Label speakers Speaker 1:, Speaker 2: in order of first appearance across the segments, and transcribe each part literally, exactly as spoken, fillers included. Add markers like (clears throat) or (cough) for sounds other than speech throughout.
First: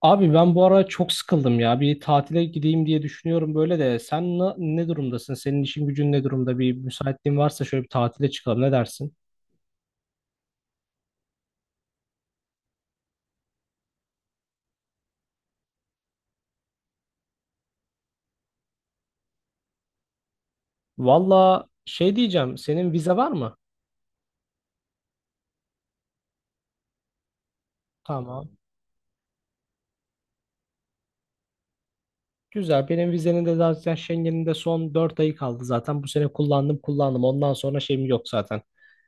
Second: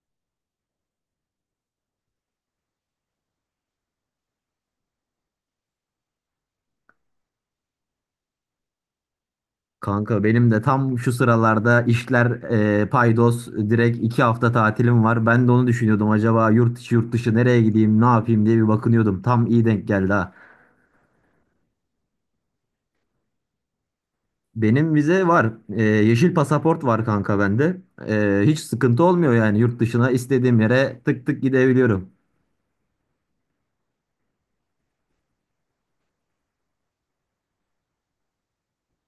Speaker 1: Abi ben bu ara çok sıkıldım ya. Bir tatile gideyim diye düşünüyorum böyle de. Sen na- ne durumdasın? Senin işin gücün ne durumda? Bir müsaitliğin varsa şöyle bir tatile çıkalım. Ne dersin?
Speaker 2: Kanka benim de tam şu sıralarda işler e, paydos direkt iki hafta tatilim var. Ben de onu düşünüyordum, acaba yurt içi yurt dışı nereye gideyim, ne yapayım diye bir bakınıyordum. Tam iyi denk geldi ha.
Speaker 1: Valla şey diyeceğim. Senin vize var mı?
Speaker 2: Benim vize var. E, yeşil pasaport var kanka bende. E,
Speaker 1: Tamam.
Speaker 2: hiç sıkıntı olmuyor, yani yurt dışına istediğim yere tık tık gidebiliyorum.
Speaker 1: Güzel. Benim vizenin de zaten Schengen'in de son dört ayı kaldı zaten. Bu sene kullandım kullandım. Ondan sonra şeyim yok zaten.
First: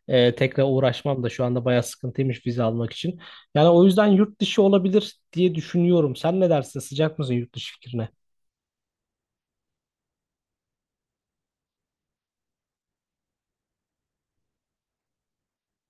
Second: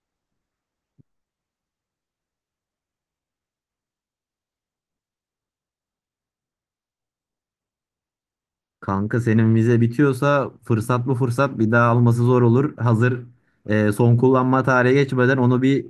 Speaker 1: Ee, tekrar uğraşmam da şu anda bayağı sıkıntıymış vize almak için. Yani o yüzden yurt dışı olabilir diye düşünüyorum. Sen ne dersin? Sıcak mısın yurt dışı fikrine?
Speaker 2: Kanka senin vize bitiyorsa fırsat bu fırsat, bir daha alması zor olur. Hazır e, son kullanma tarihi geçmeden onu bir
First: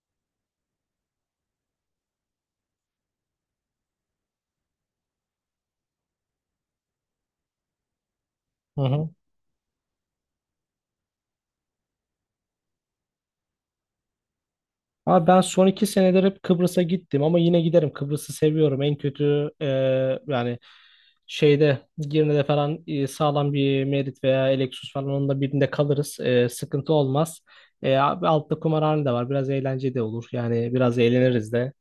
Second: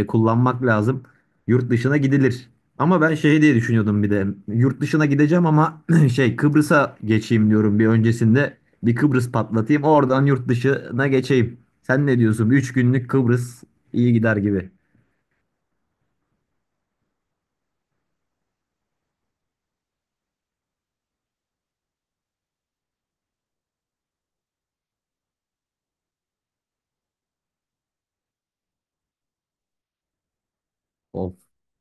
Speaker 2: e, kullanmak lazım. Yurt dışına gidilir. Ama ben şey diye düşünüyordum bir de. Yurt dışına gideceğim ama (clears throat) şey, Kıbrıs'a geçeyim diyorum bir öncesinde.
Speaker 1: Hı
Speaker 2: Bir
Speaker 1: hı.
Speaker 2: Kıbrıs patlatayım, oradan yurt dışına geçeyim. Sen ne diyorsun? Üç günlük Kıbrıs iyi gider gibi.
Speaker 1: Abi ben son iki senedir hep Kıbrıs'a gittim ama yine giderim. Kıbrıs'ı seviyorum. En kötü e, yani şeyde Girne'de falan e, sağlam bir Merit veya Lexus falan onun da birinde kalırız. E, sıkıntı olmaz. E, abi altta kumarhane de var. Biraz eğlence de olur. Yani biraz
Speaker 2: Of.
Speaker 1: eğleniriz de.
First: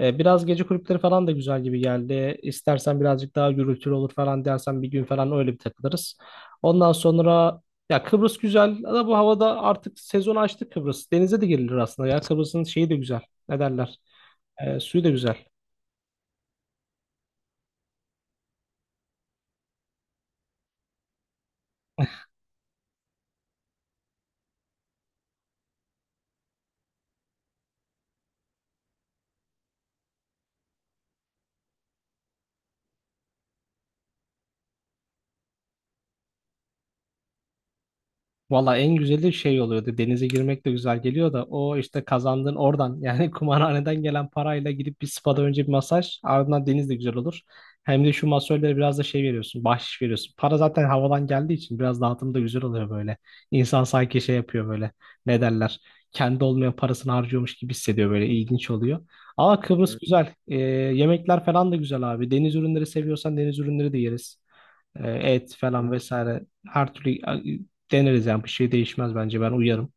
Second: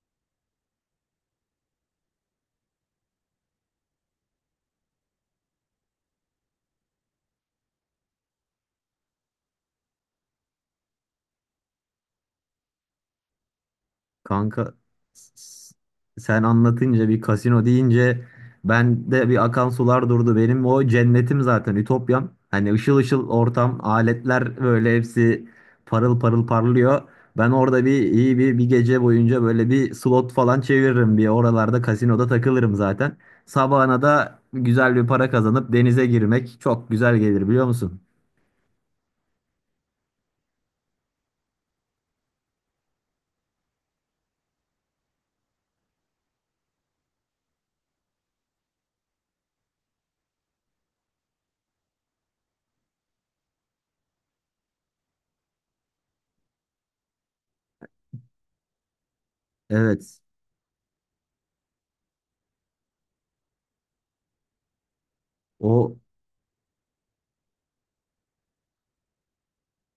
Speaker 1: E, biraz gece kulüpleri falan da güzel gibi geldi. İstersen birazcık daha gürültülü olur falan dersen bir gün falan öyle bir takılırız. Ondan sonra ya Kıbrıs güzel ama bu havada artık sezon açtı Kıbrıs. Denize de girilir aslında ya. Kıbrıs'ın şeyi de güzel. Ne derler?
Speaker 2: Kanka,
Speaker 1: Ee, suyu da
Speaker 2: s-
Speaker 1: güzel.
Speaker 2: s- sen anlatınca, bir kasino deyince, ben de bir akan sular durdu. Benim o cennetim zaten, ütopyam. Hani ışıl ışıl ortam, aletler böyle hepsi parıl parıl parlıyor. Ben orada bir iyi bir bir gece boyunca böyle bir slot falan çeviririm, bir oralarda kasinoda takılırım zaten. Sabahına da güzel bir para kazanıp denize girmek çok güzel gelir, biliyor musun?
Speaker 1: Valla en güzeli şey oluyordu. Denize girmek de güzel geliyor da o işte kazandığın oradan yani (laughs) kumarhaneden gelen parayla gidip bir spada önce bir masaj ardından deniz de güzel olur. Hem de şu masörlere biraz da şey veriyorsun, bahşiş veriyorsun. Para zaten havadan geldiği için biraz dağıtım da güzel oluyor böyle. İnsan sanki şey yapıyor böyle ne derler kendi olmayan parasını harcıyormuş gibi hissediyor böyle ilginç oluyor. Ama Kıbrıs, Evet.
Speaker 2: Evet.
Speaker 1: güzel. Ee, yemekler falan da güzel abi. Deniz ürünleri seviyorsan deniz ürünleri de yeriz. E, et falan
Speaker 2: O
Speaker 1: vesaire her türlü e, deneriz yani bir şey değişmez bence ben uyarım.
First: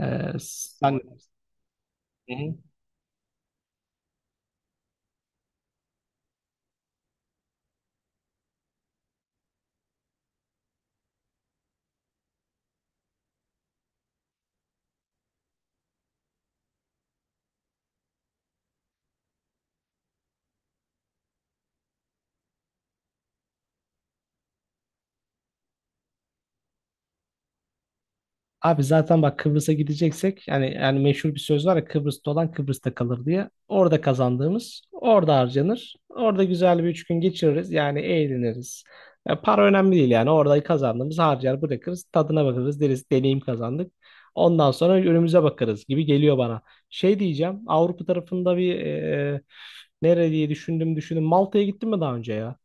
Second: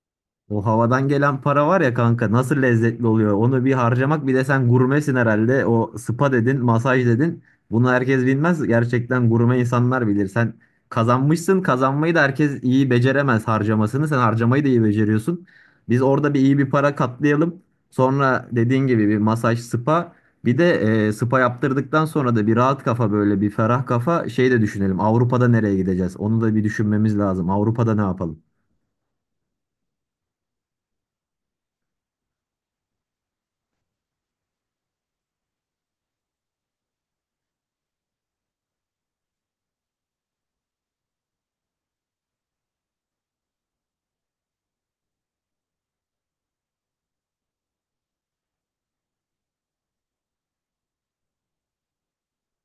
Speaker 1: E,
Speaker 2: O
Speaker 1: sen.
Speaker 2: havadan gelen para var ya kanka,
Speaker 1: Hı hı.
Speaker 2: nasıl lezzetli oluyor. Onu bir harcamak, bir de sen gurmesin herhalde. O spa dedin, masaj dedin. Bunu herkes bilmez. Gerçekten gurme insanlar bilir. Sen kazanmışsın. Kazanmayı da herkes iyi beceremez, harcamasını. Sen harcamayı da iyi beceriyorsun. Biz orada bir iyi bir para katlayalım. Sonra dediğin gibi bir masaj, spa. Bir de e, spa yaptırdıktan sonra da bir rahat kafa, böyle bir ferah kafa şey de düşünelim. Avrupa'da nereye gideceğiz? Onu da bir düşünmemiz lazım. Avrupa'da ne yapalım?
Speaker 1: Abi zaten bak Kıbrıs'a gideceksek yani yani meşhur bir söz var ya Kıbrıs'ta olan Kıbrıs'ta kalır diye. Orada kazandığımız orada harcanır. Orada güzel bir üç gün geçiririz. Yani eğleniriz. Ya para önemli değil yani. Orada kazandığımız harcar bırakırız. Tadına bakarız deriz deneyim kazandık. Ondan sonra önümüze bakarız gibi geliyor bana. Şey diyeceğim Avrupa tarafında bir e, nere diye düşündüm düşündüm. Malta'ya gittin mi daha önce ya?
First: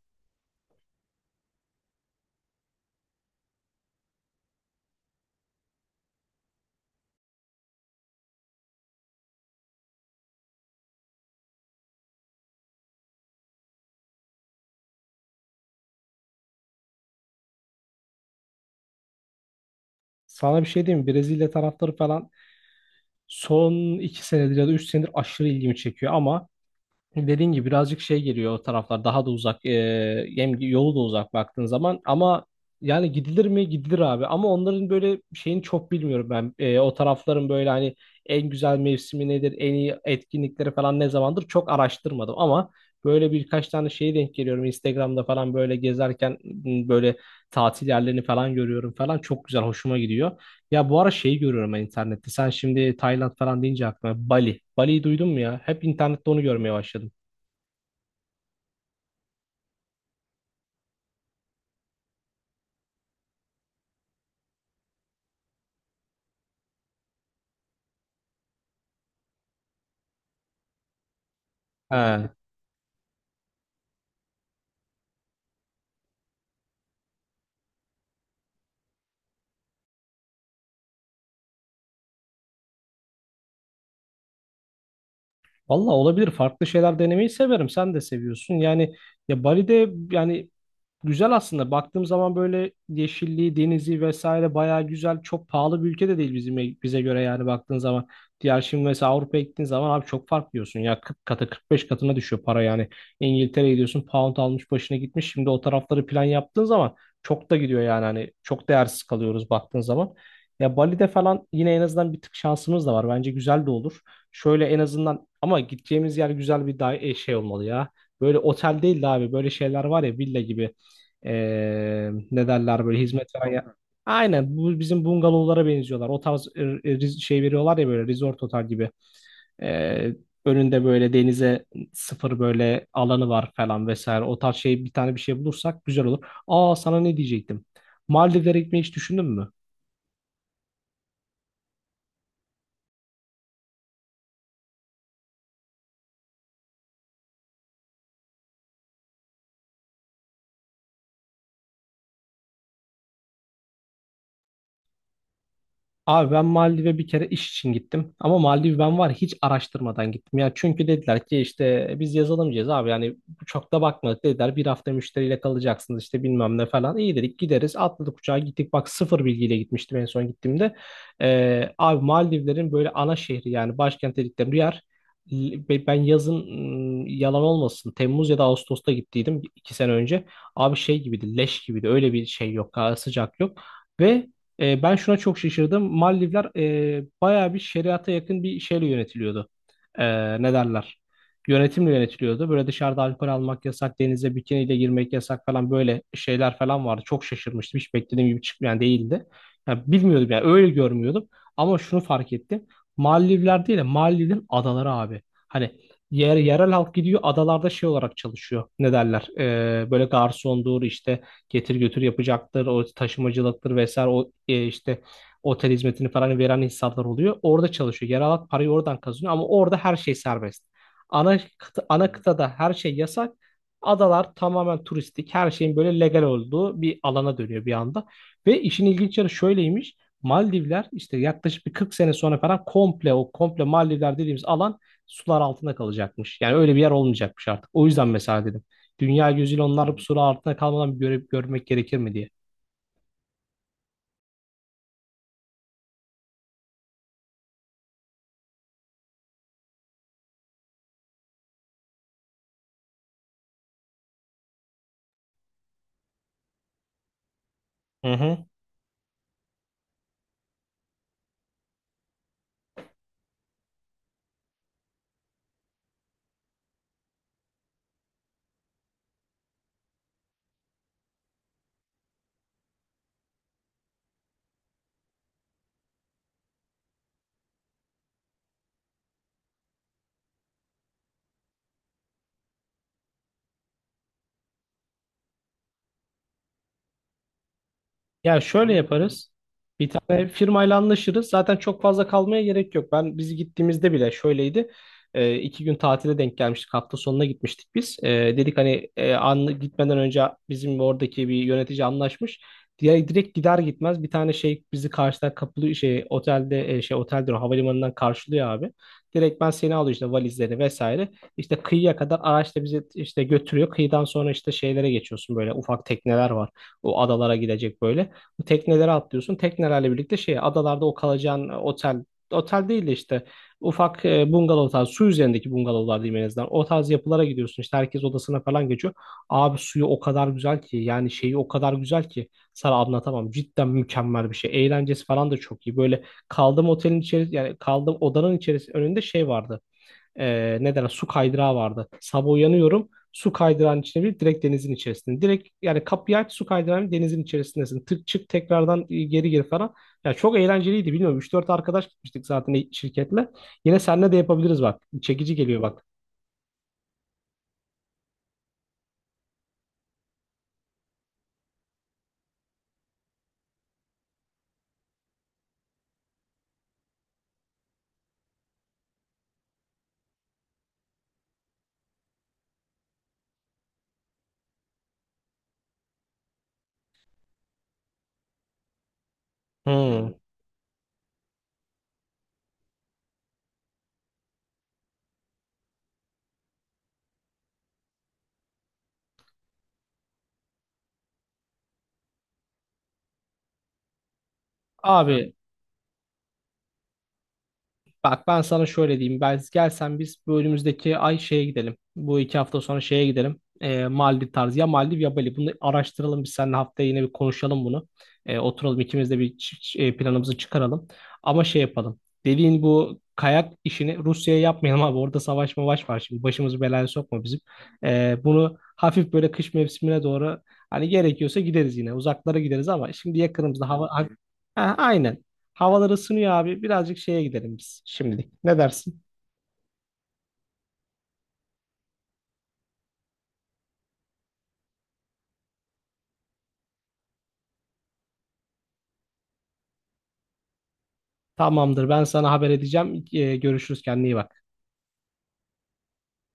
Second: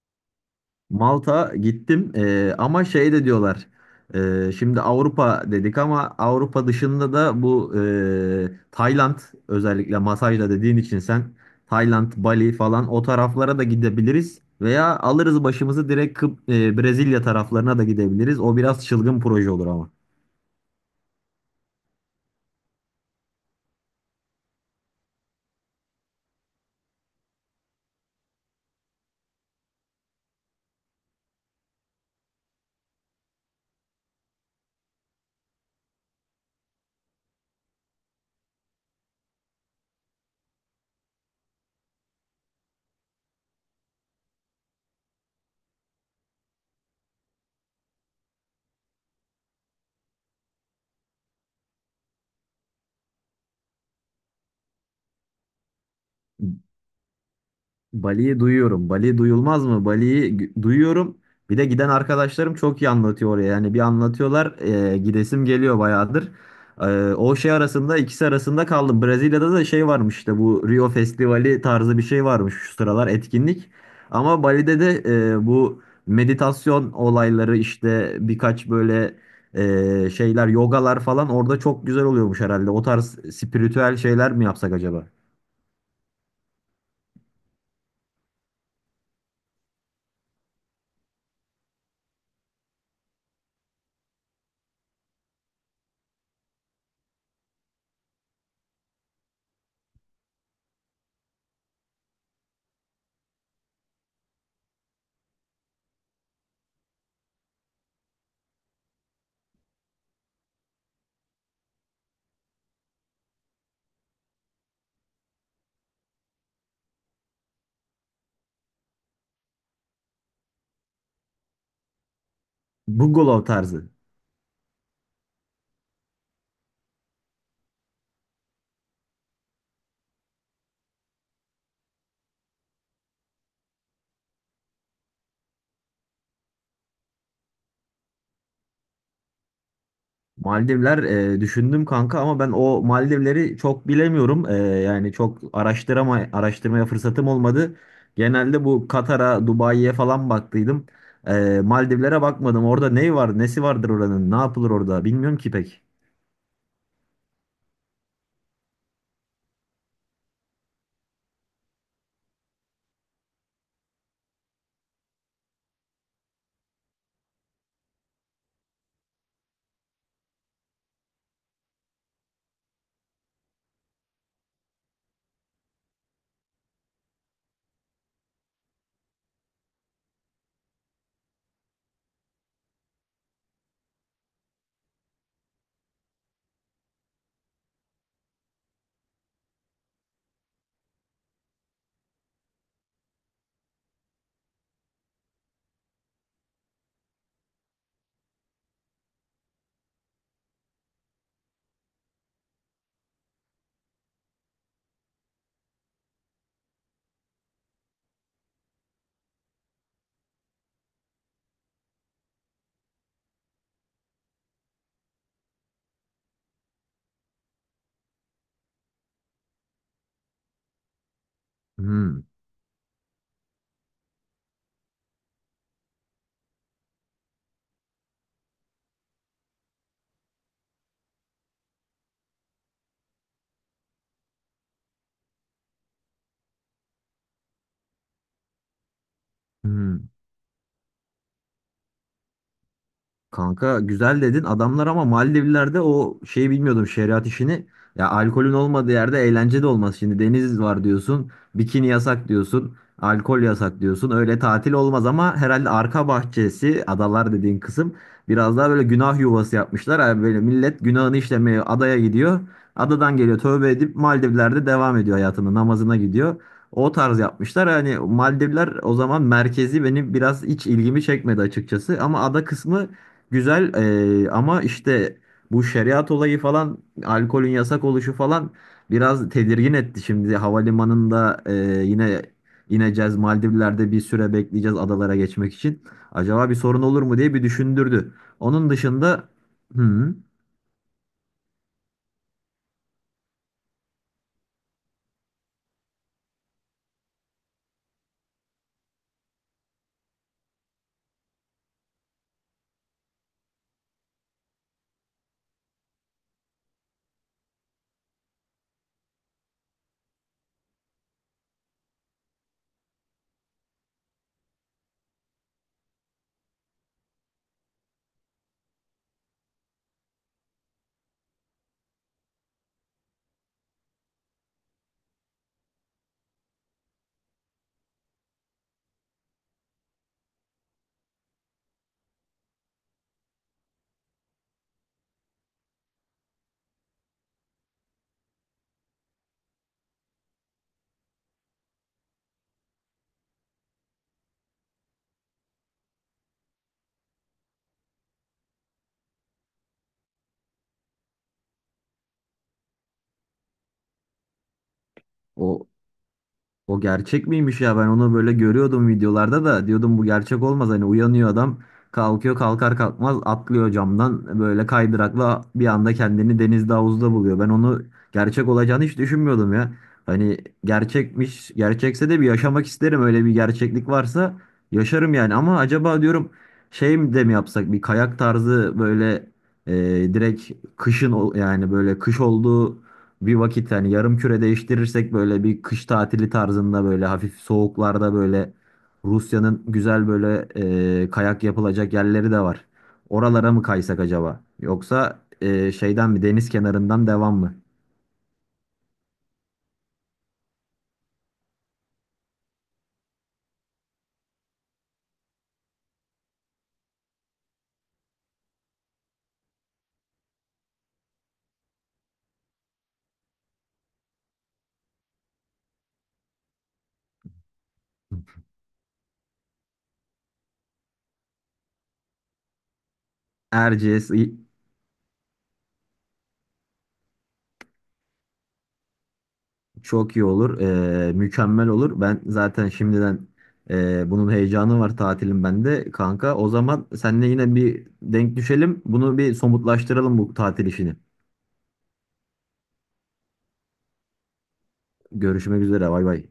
Speaker 2: Malta gittim. Ee, ama şey de diyorlar. Ee, şimdi Avrupa dedik ama Avrupa dışında da bu e, Tayland, özellikle masajla dediğin için sen. Tayland, Bali falan, o taraflara da gidebiliriz veya alırız başımızı direkt Kıbrıs- e, Brezilya taraflarına da gidebiliriz. O biraz çılgın proje olur ama.
Speaker 1: Sana bir şey diyeyim mi? Brezilya tarafları falan son iki senedir ya da üç senedir aşırı ilgimi çekiyor ama dediğin gibi birazcık şey geliyor o taraflar daha da uzak e, hem yolu da uzak baktığın zaman ama yani gidilir mi gidilir abi ama onların böyle şeyini çok bilmiyorum ben E, O tarafların böyle hani en güzel mevsimi nedir en iyi etkinlikleri falan ne zamandır çok araştırmadım ama böyle birkaç tane şeye denk geliyorum Instagram'da falan böyle gezerken m, böyle tatil yerlerini falan görüyorum falan çok güzel hoşuma gidiyor. Ya bu ara şeyi görüyorum ben internette. Sen şimdi Tayland falan deyince aklıma Bali. Bali'yi duydun mu ya? Hep internette onu görmeye başladım.
Speaker 2: Bali'yi duyuyorum. Bali duyulmaz mı? Bali'yi gü- duyuyorum. Bir de giden arkadaşlarım çok iyi anlatıyor oraya. Yani bir anlatıyorlar, e, gidesim geliyor bayağıdır. E, o şey arasında, ikisi arasında kaldım. Brezilya'da da şey varmış, işte bu Rio Festivali tarzı bir şey
Speaker 1: He.
Speaker 2: varmış şu sıralar etkinlik. Ama Bali'de de e, bu meditasyon olayları, işte birkaç böyle e, şeyler, yogalar falan orada çok güzel oluyormuş herhalde. O tarz spiritüel şeyler mi yapsak acaba?
Speaker 1: Valla olabilir. Farklı şeyler denemeyi severim. Sen de seviyorsun. Yani ya Bali'de yani güzel aslında. Baktığım zaman böyle yeşilliği, denizi vesaire bayağı güzel. Çok pahalı bir ülke de değil bizim bize göre yani baktığın zaman. Diğer şimdi mesela Avrupa'ya gittiğin zaman abi çok fark diyorsun. Ya kırk katı kırk beş katına düşüyor para yani. İngiltere'ye gidiyorsun pound almış başına gitmiş. Şimdi o tarafları plan yaptığın zaman çok da gidiyor yani hani çok değersiz kalıyoruz baktığın zaman. Ya Bali'de falan yine en azından bir tık şansımız da var. Bence güzel de olur. Şöyle en azından ama gideceğimiz yer güzel bir da- e, şey olmalı ya. Böyle otel değil de abi böyle şeyler var ya villa gibi. Ee, ne derler böyle hizmet
Speaker 2: Bungalow
Speaker 1: veren ya-.
Speaker 2: tarzı.
Speaker 1: Aynen bu bizim bungalovlara benziyorlar. O tarz e, e, riz- şey veriyorlar ya böyle resort otel gibi. Ee, Önünde böyle denize sıfır böyle alanı var falan vesaire. O tarz şey bir tane bir şey bulursak güzel olur. Aa sana ne diyecektim? Maldivlere gitmeyi hiç düşündün mü?
Speaker 2: Maldivler e, düşündüm kanka ama ben o Maldivleri çok bilemiyorum. E, yani çok araştırama araştırmaya fırsatım olmadı. Genelde bu Katar'a, Dubai'ye falan baktıydım. E, Maldivlere bakmadım. Orada ne var, nesi vardır oranın? Ne yapılır orada? Bilmiyorum ki pek.
Speaker 1: Abi ben Maldiv'e bir kere iş için gittim. Ama Maldiv ben var ya hiç araştırmadan gittim. Ya çünkü dediler ki işte biz yazılımcıyız abi yani çok da bakmadık dediler. Bir hafta müşteriyle kalacaksınız işte bilmem ne falan. İyi dedik gideriz atladık uçağa gittik. Bak sıfır bilgiyle gitmiştim en son gittiğimde. Ee, abi Maldivlerin böyle ana şehri yani başkent dedikleri bir yer. Ve ben yazın ım, yalan olmasın Temmuz ya da Ağustos'ta gittiydim iki sene önce. Abi şey gibiydi leş gibiydi öyle bir şey yok ha, sıcak yok. Ve e, ben şuna çok şaşırdım. Maldivler e, bayağı bir şeriata yakın bir şeyle yönetiliyordu. E, Ne derler? Yönetimle yönetiliyordu. Böyle dışarıda alkol almak yasak, denize bikiniyle girmek yasak falan böyle şeyler falan vardı. Çok şaşırmıştım. Hiç beklediğim gibi çıkmayan değildi. Yani bilmiyordum yani öyle görmüyordum. Ama şunu fark ettim. Maldivler değil de Maldivlerin adaları abi. Hani yer, yerel halk gidiyor adalarda şey olarak çalışıyor. Ne derler? E, böyle garsondur işte getir götür yapacaktır, o taşımacılıktır vesaire o e, işte otel hizmetini falan veren insanlar oluyor. Orada çalışıyor. Yer alan parayı oradan kazanıyor ama orada her şey serbest. Ana kıta, ana
Speaker 2: Hmm,
Speaker 1: kıtada her şey yasak. Adalar tamamen turistik, her şeyin böyle legal olduğu bir alana dönüyor bir anda. Ve işin ilginç yanı şöyleymiş. Maldivler işte yaklaşık bir kırk sene sonra falan komple o komple Maldivler dediğimiz alan sular altında kalacakmış. Yani öyle bir yer olmayacakmış artık. O yüzden mesela dedim. Dünya gözüyle onlar bu
Speaker 2: hmm.
Speaker 1: soru altında kalmadan bir göre- görmek gerekir mi diye.
Speaker 2: Kanka güzel dedin adamlar ama Maldivler'de o şeyi bilmiyordum, şeriat işini. Ya alkolün olmadığı yerde eğlence de olmaz. Şimdi deniz var diyorsun, bikini yasak diyorsun, alkol yasak diyorsun. Öyle tatil olmaz, ama herhalde arka bahçesi, adalar dediğin kısım,
Speaker 1: Hı hı.
Speaker 2: biraz daha böyle günah yuvası yapmışlar. Yani böyle millet günahını işlemeye adaya gidiyor. Adadan geliyor tövbe edip Maldivler'de devam ediyor hayatına, namazına gidiyor. O tarz yapmışlar. Yani Maldivler o zaman, merkezi benim biraz hiç ilgimi çekmedi açıkçası. Ama ada kısmı güzel eee, ama işte bu şeriat olayı falan, alkolün yasak oluşu falan biraz tedirgin etti. Şimdi havalimanında eee, yine ineceğiz, Maldivler'de bir süre bekleyeceğiz adalara geçmek için. Acaba bir sorun olur mu diye bir düşündürdü.
Speaker 1: Ya şöyle
Speaker 2: Onun dışında
Speaker 1: yaparız. Bir
Speaker 2: hı.
Speaker 1: tane firmayla anlaşırız. Zaten çok fazla kalmaya gerek yok. Ben biz gittiğimizde bile şöyleydi. E, iki gün tatile denk gelmiştik. Hafta sonuna gitmiştik biz. E, dedik hani e, an, gitmeden önce bizim oradaki bir yönetici anlaşmış. Diye direkt gider gitmez bir tane şey bizi karşıdan kapılı şey otelde e, şey oteldir o, havalimanından karşılıyor abi. Direkt ben seni alıyor işte valizleri vesaire. İşte kıyıya kadar araçla bizi işte götürüyor. Kıyıdan sonra işte şeylere geçiyorsun böyle ufak tekneler var o adalara gidecek böyle. Bu teknelere atlıyorsun. Teknelerle birlikte şey adalarda o kalacağın e, otel otel değil de işte ufak e, bungalov tarzı su üzerindeki bungalovlar diyeyim en azından. O tarz yapılara gidiyorsun. İşte herkes odasına falan geçiyor. Abi suyu o kadar güzel ki yani şeyi o kadar güzel ki sana anlatamam. Cidden mükemmel bir şey. Eğlencesi falan da çok iyi. Böyle kaldığım otelin içeri yani kaldığım odanın içerisinde önünde şey vardı e, ne derler su kaydırağı vardı. Sabah uyanıyorum su kaydırağın içine bir direkt denizin içerisinde. Direkt yani kapıyı aç su kaydırağın denizin içerisindesin. Tık çık tekrardan e, geri gir falan. Ya çok eğlenceliydi bilmiyorum üç dört arkadaş gitmiştik zaten şirketle. Yine seninle de yapabiliriz bak. Çekici geliyor
Speaker 2: o
Speaker 1: bak.
Speaker 2: O gerçek miymiş ya, ben onu böyle görüyordum videolarda, da diyordum bu gerçek olmaz, hani uyanıyor adam, kalkıyor, kalkar kalkmaz atlıyor camdan böyle kaydırakla, bir anda kendini denizde, havuzda buluyor. Ben onu gerçek olacağını hiç düşünmüyordum ya. Hani gerçekmiş, gerçekse de bir yaşamak isterim, öyle bir gerçeklik varsa yaşarım yani. Ama acaba diyorum şey mi de mi yapsak, bir kayak tarzı böyle e,
Speaker 1: Hmm.
Speaker 2: direkt kışın, ol- yani böyle kış olduğu bir vakit, hani yarım küre değiştirirsek böyle bir kış tatili tarzında, böyle hafif soğuklarda böyle Rusya'nın güzel böyle e, kayak yapılacak yerleri de var. Oralara mı kaysak acaba? Yoksa
Speaker 1: Abi
Speaker 2: e, şeyden mi, deniz kenarından devam mı?
Speaker 1: bak ben sana şöyle diyeyim. Ben gelsen biz bu önümüzdeki ay şeye gidelim. Bu iki hafta sonra şeye gidelim. Ee, Maldiv tarzı. Ya Maldiv ya Bali. Bunu araştıralım biz seninle haftaya yine bir konuşalım bunu. Ee, oturalım ikimiz de bir ç- ç- e, planımızı çıkaralım. Ama şey yapalım. Dediğin bu kayak işini Rusya'ya yapmayalım abi. Orada savaş mavaş var şimdi. Başımızı belaya sokma bizim. Ee, bunu hafif böyle kış mevsimine doğru hani gerekiyorsa gideriz yine. Uzaklara gideriz ama şimdi yakınımızda hava...
Speaker 2: Erciyes i-
Speaker 1: Ha, aynen. Havalar ısınıyor abi. Birazcık şeye gidelim biz şimdilik. Ne dersin?
Speaker 2: çok iyi olur. E, mükemmel olur. Ben zaten şimdiden e, bunun heyecanı var, tatilim bende kanka. O zaman seninle yine bir denk düşelim. Bunu bir somutlaştıralım, bu tatil işini.
Speaker 1: Tamamdır. Ben sana haber edeceğim. Ee, görüşürüz. Kendine iyi bak.
Speaker 2: Görüşmek üzere. Bay bay.